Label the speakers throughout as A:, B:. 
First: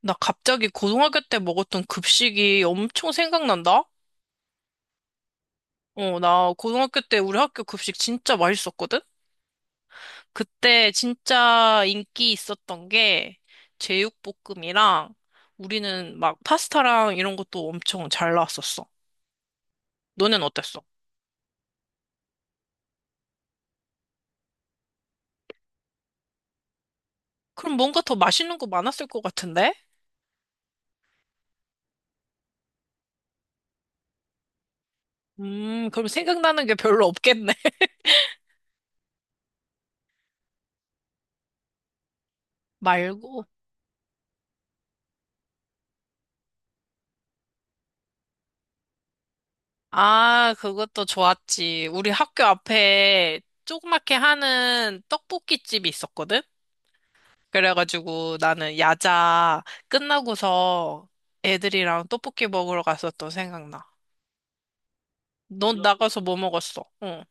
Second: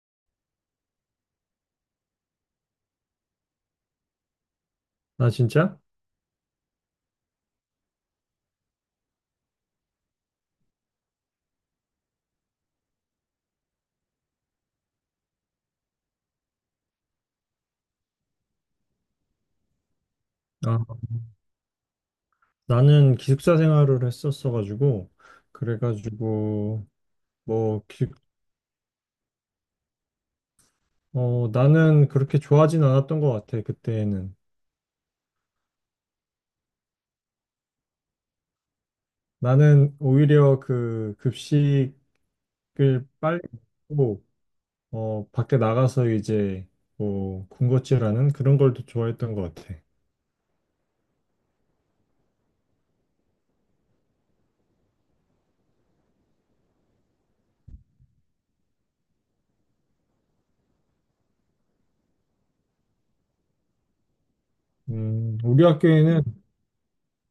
A: 나 갑자기 고등학교 때 먹었던 급식이 엄청 생각난다?
B: 나 진짜?
A: 어, 나 고등학교 때 우리 학교 급식 진짜 맛있었거든? 그때 진짜 인기 있었던 게 제육볶음이랑 우리는 막 파스타랑 이런 것도 엄청 잘 나왔었어. 너넨
B: 아,
A: 어땠어?
B: 나는 기숙사 생활을 했었어가지고, 그래가지고,
A: 그럼
B: 뭐,
A: 뭔가
B: 기,
A: 더 맛있는 거 많았을 것 같은데?
B: 어, 나는 그렇게 좋아하진 않았던 것 같아, 그때는.
A: 그럼 생각나는 게 별로 없겠네.
B: 나는 오히려 그 급식을 빨리
A: 말고.
B: 먹고, 밖에 나가서 이제, 뭐, 군것질하는 그런 걸 더 좋아했던 것 같아.
A: 아, 그것도 좋았지. 우리 학교 앞에 조그맣게 하는 떡볶이집이 있었거든? 그래가지고 나는 야자 끝나고서 애들이랑 떡볶이 먹으러 갔었던 생각나.
B: 음, 우리
A: 넌 나가서
B: 학교에는
A: 뭐 먹었어? 응.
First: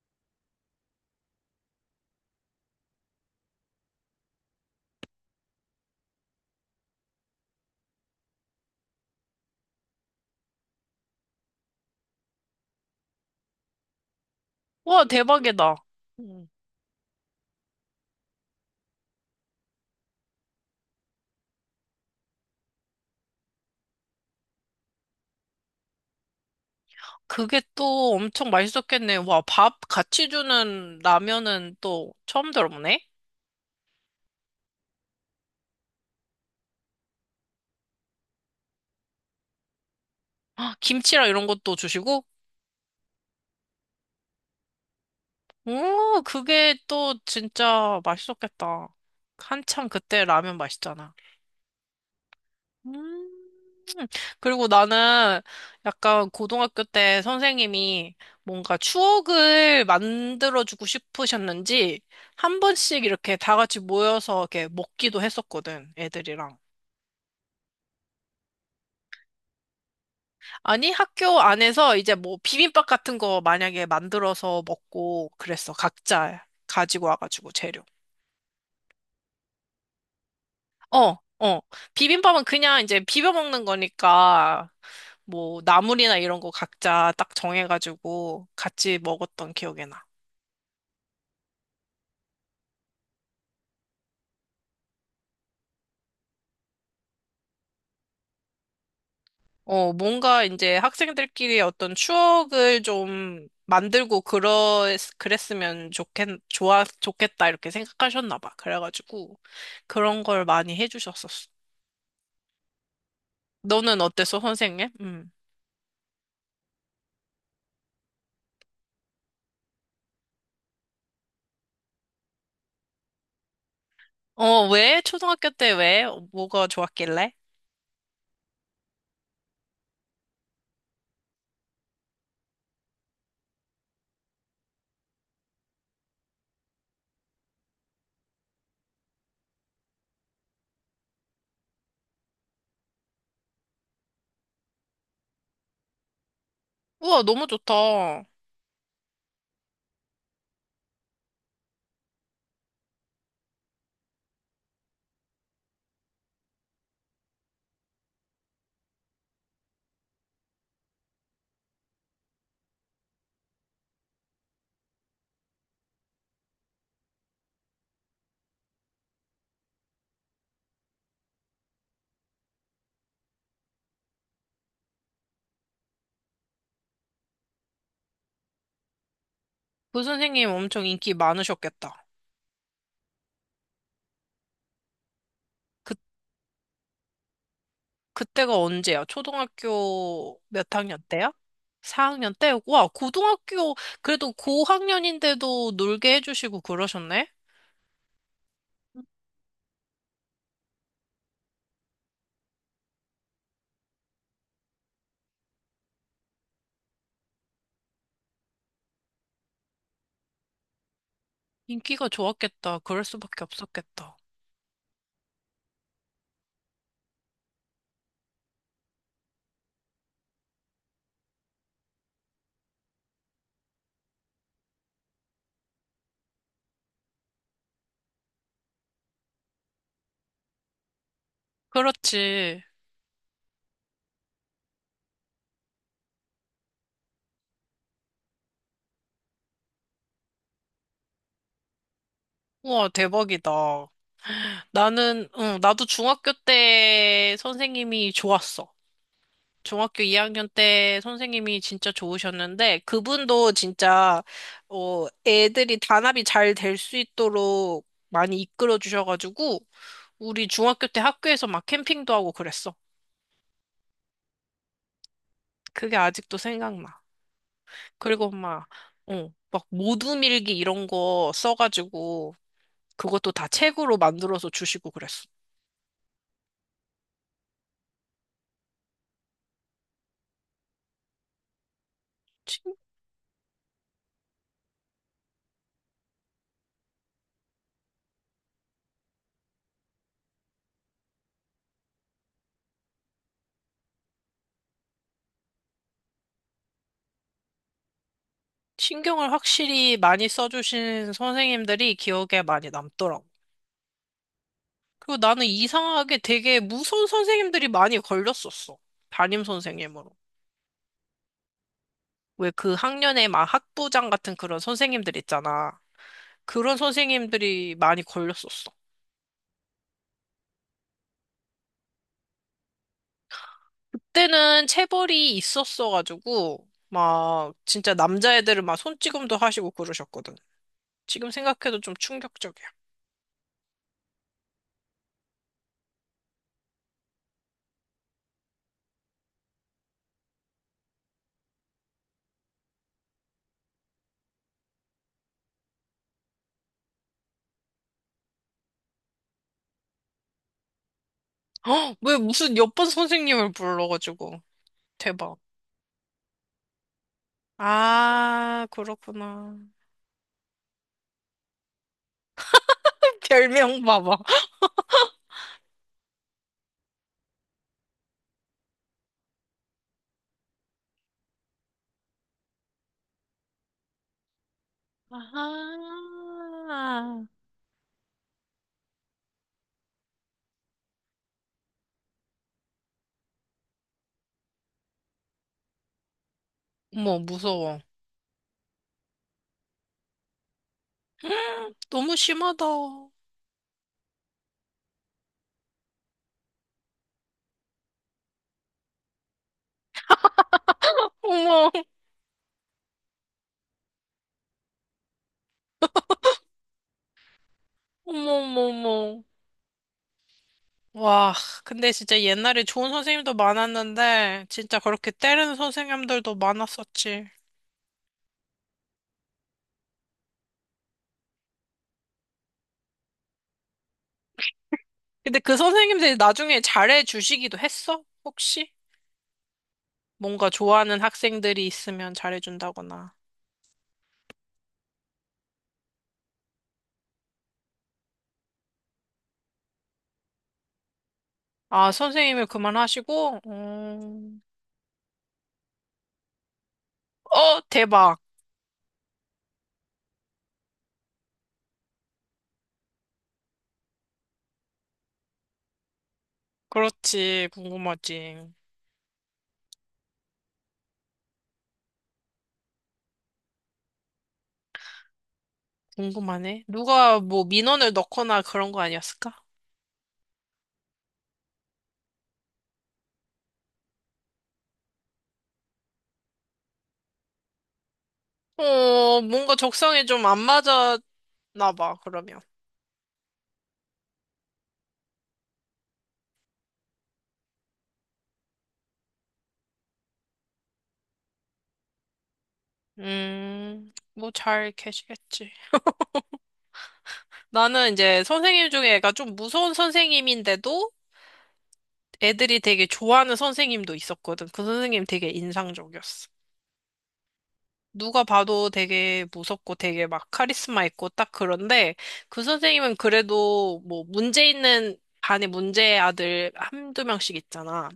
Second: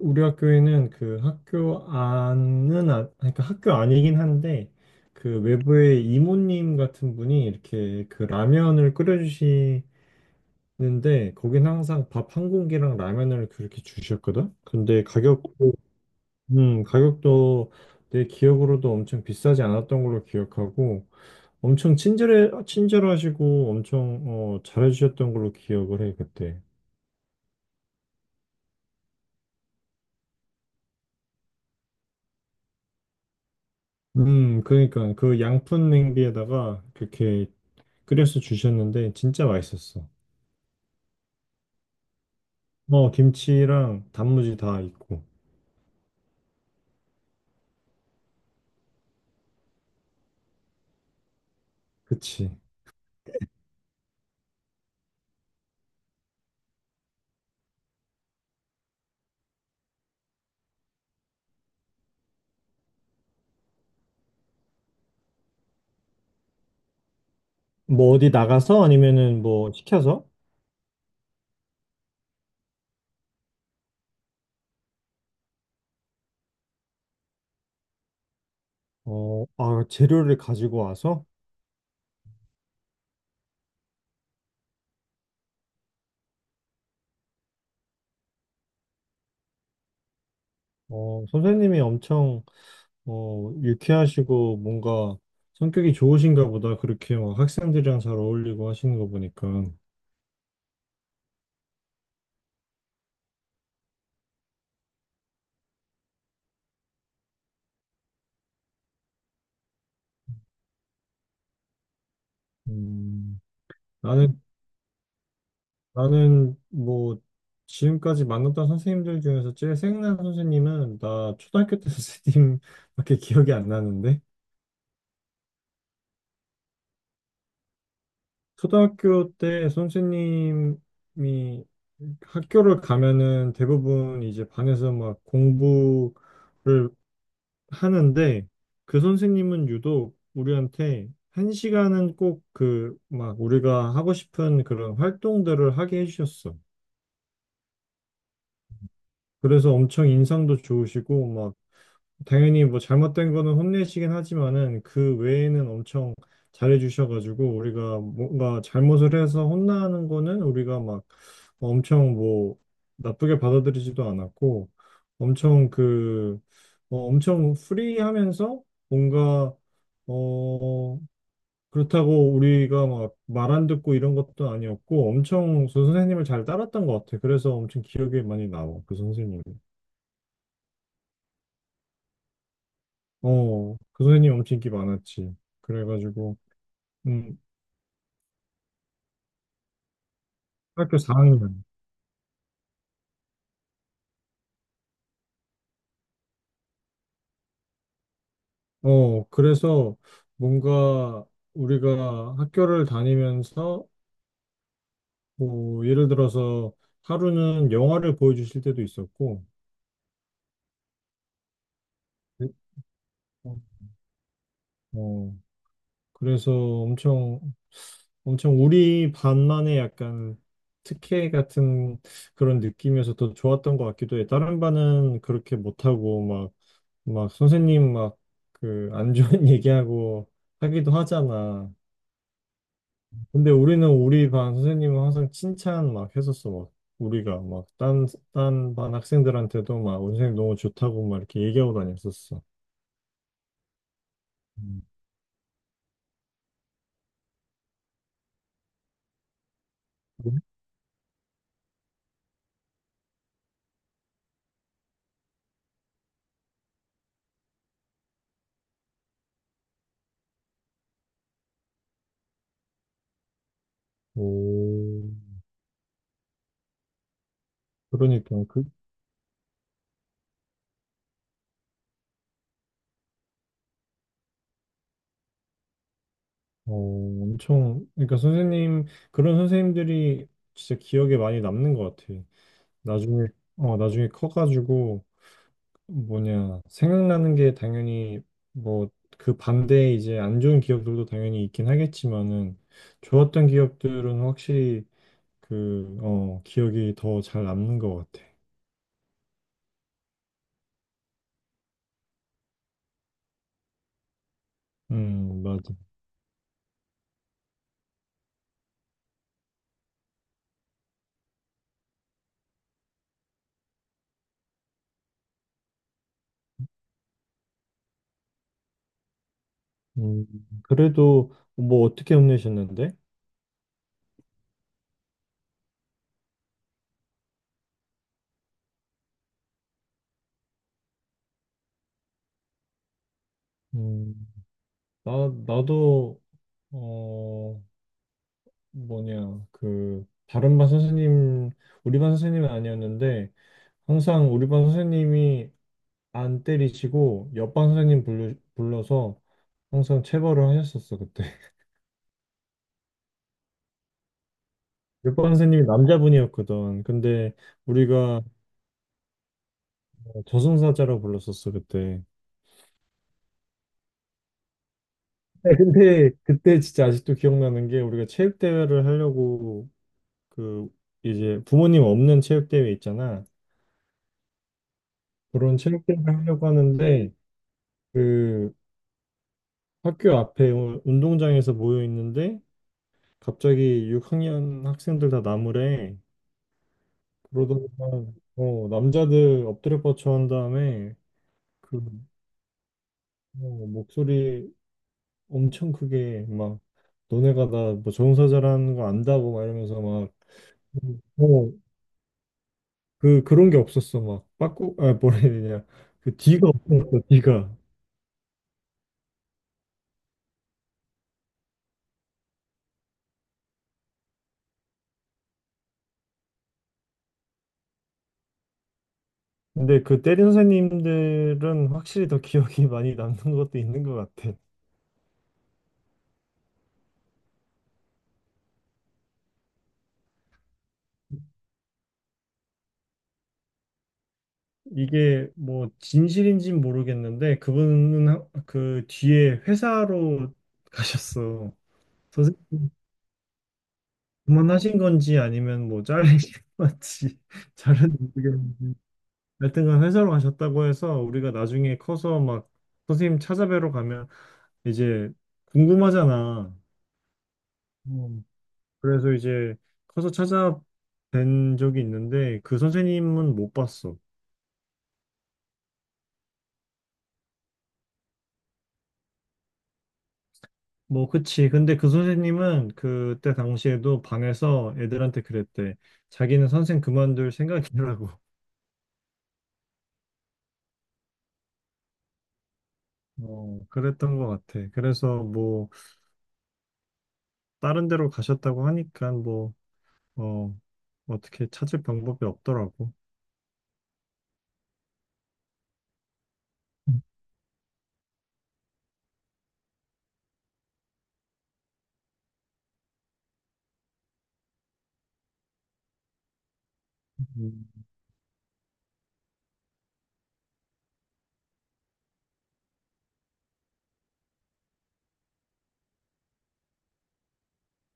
B: 우리 학교에는 그 학교 안은 아, 그러니까 학교 아니긴 한데 그 외부의 이모님 같은 분이 이렇게 그 라면을 끓여주시는데 거긴 항상 밥 한 공기랑 라면을 그렇게 주셨거든. 근데
A: 와,
B: 가격도
A: 대박이다. 응.
B: 가격도 내 기억으로도 엄청 비싸지 않았던 걸로 기억하고 엄청 친절해 친절하시고 엄청 어, 잘해주셨던 걸로 기억을 해 그때.
A: 그게 또 엄청 맛있었겠네. 와, 밥 같이 주는 라면은 또 처음 들어보네.
B: 그러니까 그 양푼 냄비에다가 그렇게 끓여서 주셨는데 진짜 맛있었어.
A: 아, 김치랑 이런 것도 주시고?
B: 어, 김치랑 단무지 다 있고.
A: 오, 그게 또 진짜 맛있었겠다. 한참 그때 라면 맛있잖아.
B: 그치.
A: 음. 그리고 나는 약간 고등학교 때 선생님이 뭔가 추억을 만들어주고 싶으셨는지 한 번씩 이렇게 다 같이 모여서 이렇게 먹기도 했었거든, 애들이랑.
B: 뭐 어디 나가서 아니면은 뭐 시켜서,
A: 아니, 학교 안에서 이제 뭐 비빔밥 같은 거 만약에 만들어서 먹고 그랬어. 각자 가지고 와가지고 재료.
B: 어, 아, 재료를 가지고
A: 어,
B: 와서.
A: 어. 비빔밥은 그냥 이제 비벼 먹는 거니까 뭐 나물이나 이런 거 각자 딱 정해가지고 같이 먹었던 기억이 나.
B: 어, 선생님이 엄청 어, 유쾌하시고 뭔가 성격이 좋으신가 보다. 그렇게 막 학생들이랑 잘 어울리고 하시는 거 보니까.
A: 어, 뭔가 이제 학생들끼리 어떤 추억을 좀 만들고 좋겠다, 이렇게 생각하셨나 봐. 그래가지고, 그런 걸 많이 해주셨었어.
B: 음,
A: 너는 어땠어,
B: 나는
A: 선생님? 음.
B: 나는 뭐 지금까지 만났던 선생님들 중에서 제일 생각나는 선생님은 나 초등학교 때 선생님밖에 기억이 안 나는데.
A: 어, 왜? 초등학교 때 왜? 어, 뭐가 좋았길래?
B: 초등학교 때 선생님이 학교를 가면은 대부분 이제 반에서 막 공부를 하는데 그 선생님은 유독 우리한테 한 시간은 꼭 그 막 우리가 하고 싶은 그런 활동들을 하게 해주셨어.
A: 우와, 너무 좋다.
B: 그래서 엄청 인상도 좋으시고 당연히 뭐 잘못된 거는 혼내시긴 하지만은 그 외에는 엄청 잘해주셔가지고 우리가 뭔가 잘못을 해서 혼나는 거는 우리가 막 엄청 뭐 나쁘게 받아들이지도 않았고 엄청 그 어, 엄청 프리하면서 뭔가 어 그렇다고 우리가 막 말 안 듣고 이런 것도 아니었고 엄청 그 선생님을 잘 따랐던 것 같아. 그래서 엄청 기억에 많이 남아. 그 선생님.
A: 그 선생님 엄청 인기 많으셨겠다.
B: 어, 그 선생님 엄청 인기 많았지.
A: 그
B: 그래가지고, 음,
A: 그때가 언제야? 초등학교 몇 학년
B: 학교
A: 때야?
B: 4학년.
A: 4학년 때? 와, 그래도 고학년인데도 놀게 해주시고 그러셨네?
B: 어, 그래서 뭔가 우리가 학교를 다니면서, 뭐, 예를 들어서 하루는 영화를 보여주실 때도 있었고,
A: 인기가 좋았겠다. 그럴 수밖에
B: 어,
A: 없었겠다.
B: 어, 그래서 엄청, 엄청 우리 반만의 약간 특혜 같은 그런 느낌이어서 더 좋았던 것 같기도 해. 다른 반은 그렇게 못하고, 막 선생님 막 그 안 좋은 얘기하고 하기도 하잖아.
A: 그렇지.
B: 근데 우리는 우리 반 선생님은 항상 칭찬 막 했었어. 막 우리가 딴 반 학생들한테도 막 우리 선생님 너무 좋다고 막 이렇게 얘기하고 다녔었어.
A: 우와, 대박이다.
B: 음.
A: 나는, 응, 나도 중학교 때 선생님이 좋았어. 중학교 2학년 때 선생님이 진짜 좋으셨는데, 그분도 진짜, 어, 애들이 단합이 잘 될 수 있도록 많이 이끌어 주셔가지고, 우리 중학교 때 학교에서 막 캠핑도 하고 그랬어.
B: 오,
A: 그게 아직도 생각나. 그리고
B: 그러니까 그,
A: 막, 어, 막 모두밀기 이런 거 써가지고 그것도 다 책으로 만들어서 주시고 그랬어.
B: 어, 엄청 그러니까 선생님 그런 선생님들이 진짜 기억에 많이 남는 것 같아.
A: 신-
B: 나중에 어 나중에 커가지고 뭐냐, 생각나는 게 당연히 뭐 그 반대에 이제 안 좋은 기억들도 당연히 있긴 하겠지만은 좋았던 기억들은 확실히 그, 어, 기억이 더 잘 남는 것 같아.
A: 신경을 확실히 많이 써주신 선생님들이 기억에 많이 남더라고. 그리고 나는
B: 맞아.
A: 이상하게 되게 무서운 선생님들이 많이 걸렸었어. 담임 선생님으로. 왜 그 학년에 막 학부장 같은 그런 선생님들 있잖아. 그런 선생님들이 많이 걸렸었어.
B: 음, 그래도 뭐 어떻게 혼내셨는데?
A: 그때는 체벌이 있었어가지고 막 진짜 남자애들은 막 손찌검도 하시고 그러셨거든. 지금 생각해도 좀 충격적이야.
B: 음, 나, 나도, 어, 뭐냐, 그, 다른 반 선생님, 우리 반 선생님은 아니었는데 항상 우리 반 선생님이 안 때리시고 옆반 선생님 불러서 항상 체벌을 하셨었어 그때.
A: 헉, 왜 무슨 옆반 선생님을 불러가지고
B: 옆반
A: 대박.
B: 선생님이 남자분이었거든. 근데 우리가
A: 아, 그렇구나.
B: 저승사자라고 불렀었어 그때.
A: 별명 봐봐.
B: 네, 근데 그때 진짜 아직도 기억나는 게 우리가 체육대회를 하려고 그 이제 부모님 없는 체육대회 있잖아. 그런 체육대회를 하려고 하는데
A: 아하.
B: 그 학교 앞에 운동장에서 모여 있는데 갑자기 6학년 학생들 다 나무래.
A: 어머, 무서워.
B: 그러더니만 어, 남자들 엎드려 뻗쳐 한 다음에 그
A: 너무 심하다. 어머,
B: 어, 목소리 엄청 크게 막 너네가 나뭐 정사자라는 거 안다고 막 이러면서 막 어,
A: 어머,
B: 그 그런 게 없었어 막 빠꾸 아 뭐라 해야 되냐 그 뒤가 없었어 뒤가.
A: 어머, 어머. 와, 근데 진짜 옛날에 좋은 선생님도 많았는데, 진짜 그렇게 때리는 선생님들도 많았었지.
B: 근데 그 때린 선생님들은 확실히 더 기억이 많이 남는 것도 있는 것 같아.
A: 근데 그 선생님들이 나중에 잘해주시기도 했어? 혹시? 뭔가 좋아하는 학생들이 있으면 잘해준다거나.
B: 이게 뭐 진실인지는 모르겠는데 그분은 하- 그 뒤에 회사로 가셨어.
A: 아, 선생님을
B: 선생님
A: 그만하시고,
B: 그만하신 건지 아니면 뭐 잘리신 건지
A: 어,
B: 잘은
A: 대박.
B: 모르겠는데 하여튼간 회사로 가셨다고 해서 우리가 나중에 커서 막 선생님 찾아뵈러 가면 이제 궁금하잖아.
A: 그렇지.
B: 음,
A: 궁금하지.
B: 그래서 이제 커서 찾아뵌 적이 있는데 그 선생님은 못 봤어.
A: 궁금하네. 누가 뭐 민원을 넣거나 그런 거 아니었을까?
B: 뭐 그치. 근데 그 선생님은 그때 당시에도 방에서 애들한테 그랬대. 자기는 선생 그만둘 생각이라고.
A: 어, 뭔가 적성에 좀 안 맞았나 봐, 그러면.
B: 어, 그랬던 것 같아. 그래서 뭐 다른 데로 가셨다고 하니까 뭐, 어, 어떻게 찾을 방법이 없더라고.
A: 뭐 잘 계시겠지. 나는 이제 선생님 중에 애가 좀 무서운 선생님인데도 애들이 되게 좋아하는 선생님도 있었거든. 그 선생님 되게 인상적이었어.
B: 음.
A: 누가 봐도 되게 무섭고 되게 막 카리스마 있고 딱 그런데 그 선생님은 그래도 뭐 문제 있는 반에 문제 아들 한두 명씩 있잖아.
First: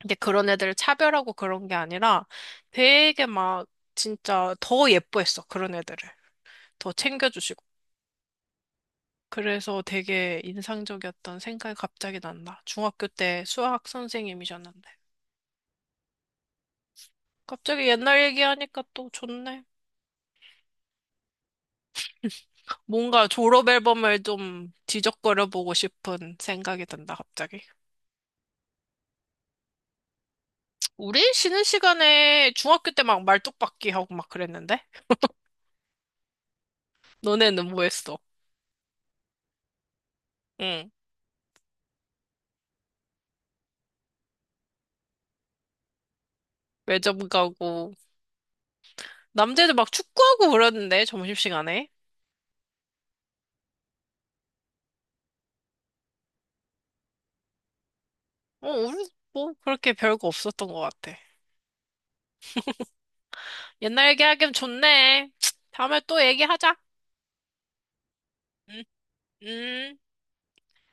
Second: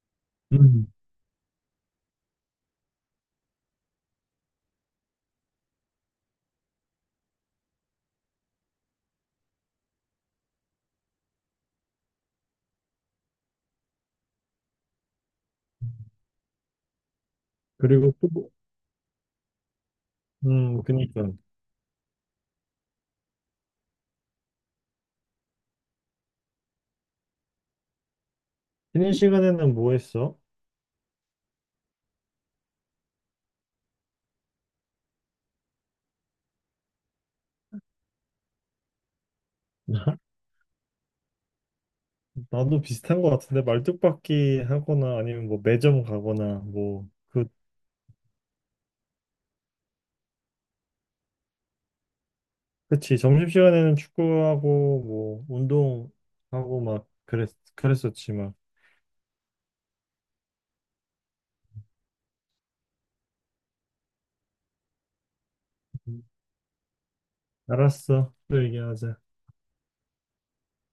A: 근데 그런 애들을
B: 음.
A: 차별하고 그런 게 아니라 되게 막 진짜 더 예뻐했어. 그런 애들을. 더 챙겨주시고. 그래서 되게 인상적이었던 생각이 갑자기 난다. 중학교 때 수학 선생님이셨는데. 갑자기
B: 그리고
A: 옛날
B: 또, 뭐-
A: 얘기하니까 또 좋네.
B: 그니까.
A: 뭔가 졸업 앨범을 좀 뒤적거려 보고 싶은 생각이 든다, 갑자기.
B: 쉬는 시간에는 뭐 했어?
A: 우리 쉬는 시간에 중학교 때 막 말뚝박기 하고 막 그랬는데? 너네는 뭐 했어? 응.
B: 나도 비슷한 것 같은데, 말뚝박기 하거나 아니면 뭐 매점 가거나 뭐,
A: 매점
B: 그,
A: 가고. 남자애들 막 축구하고 그러는데, 점심시간에.
B: 그치. 점심시간에는 축구하고 뭐, 운동하고 막 그랬었지 막.
A: 어, 우리 뭐 그렇게 별거 없었던 것 같아. 옛날 얘기하기엔 좋네. 다음에 또
B: 음.
A: 얘기하자.
B: 알았어. 또
A: 응,
B: 얘기하자.
A: 응.